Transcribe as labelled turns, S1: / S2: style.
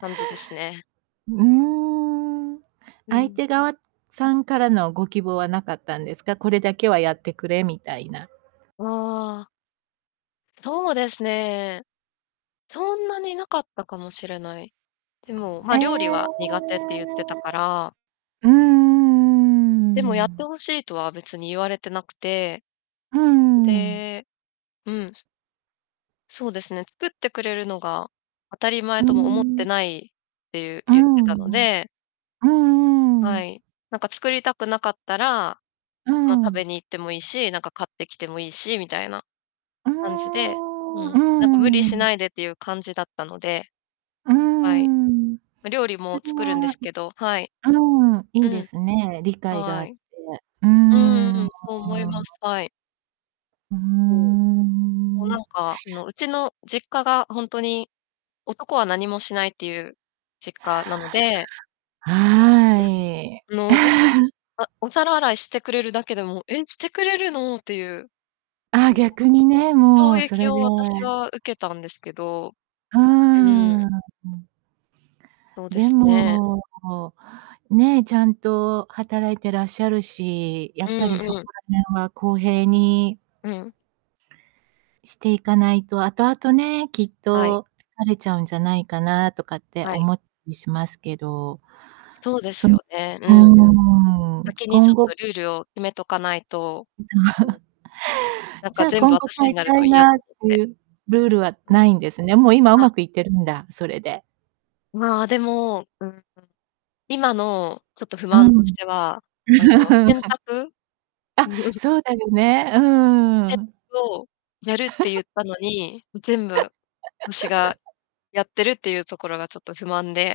S1: 感じですね。
S2: うーん。
S1: う
S2: 相
S1: ん。
S2: 手側、さんからのご希望はなかったんですか？これだけはやってくれみたいな。
S1: ああ。そうですね。そんなになかったかもしれない。でも、ま
S2: え
S1: あ、料理
S2: え。
S1: は苦手って言ってたから。
S2: うー
S1: でもやって
S2: ん。
S1: 欲しいとは別に言われてなくて
S2: うーん。
S1: でうん。そうですね。作ってくれるのが当たり
S2: う
S1: 前
S2: ー
S1: とも思って
S2: ん。
S1: ないっていう
S2: う
S1: 言って
S2: んう
S1: たの
S2: ん。
S1: で。
S2: うんうんう
S1: は
S2: ん。
S1: い。なんか作りたくなかったら、
S2: う
S1: ま、食べ
S2: ん。
S1: に行っても良いし、なんか買ってきてもいいし、みたいな
S2: うー
S1: 感じでう
S2: んう
S1: ん。
S2: ー
S1: なんか無理し
S2: ん。
S1: ないでっていう感じだったので。
S2: うー
S1: はい。
S2: ん。
S1: ま、料理
S2: そ
S1: も
S2: れ
S1: 作るんで
S2: は
S1: すけどはい。
S2: んうん、い
S1: う
S2: いで
S1: ん。
S2: すね。理解があ
S1: は
S2: っ
S1: い。
S2: て。うー
S1: うんうんうん。
S2: ん。
S1: そう思います。はい。
S2: うー
S1: うん。もうなん
S2: ん。
S1: か、あの、うちの実家がほんとに男は何もしないっていう実家なので
S2: は
S1: あ
S2: い。
S1: の、あ、お皿洗いしてくれるだけでも「え、してくれるの？」っていう。
S2: あ、逆 にね、
S1: 衝
S2: もうそ
S1: 撃
S2: れで
S1: を私は受けたんですけど
S2: う
S1: うん。
S2: ーん。
S1: そうで
S2: で
S1: すね。
S2: も、ね、ちゃんと働いてらっしゃるし、や
S1: う
S2: っぱり
S1: ん
S2: そ
S1: う
S2: こ
S1: ん。
S2: ら辺は公平に
S1: うん。
S2: していかないと、後々ね、きっ
S1: はい。
S2: と疲れちゃうんじゃないかなとかって
S1: はい。
S2: 思っいしますけど。
S1: そうで
S2: そ
S1: す
S2: う
S1: よね。うん
S2: ー
S1: うん。
S2: ん。
S1: 先にち
S2: 今
S1: ょっ
S2: 後
S1: とルールを決めとかないとうん。なん
S2: じ
S1: か
S2: ゃあ、
S1: 全部
S2: 今後
S1: 私
S2: 変
S1: に
S2: え
S1: なる
S2: た
S1: と
S2: い
S1: 嫌と
S2: なっ
S1: 思っ
S2: て
S1: て。
S2: いうルールは
S1: う
S2: 無
S1: ん。
S2: いんですね。もう今
S1: あ
S2: 上手くいってるんだ、それで
S1: まあ、でもうん。今の、ちょっと不
S2: う
S1: 満として
S2: ん。
S1: は、あの、洗 濯
S2: あ、
S1: うん。
S2: そうだよね、うー
S1: せん
S2: ん。
S1: をやるって言 ったのに、も全部私が やってるっていうところがちょっと不満で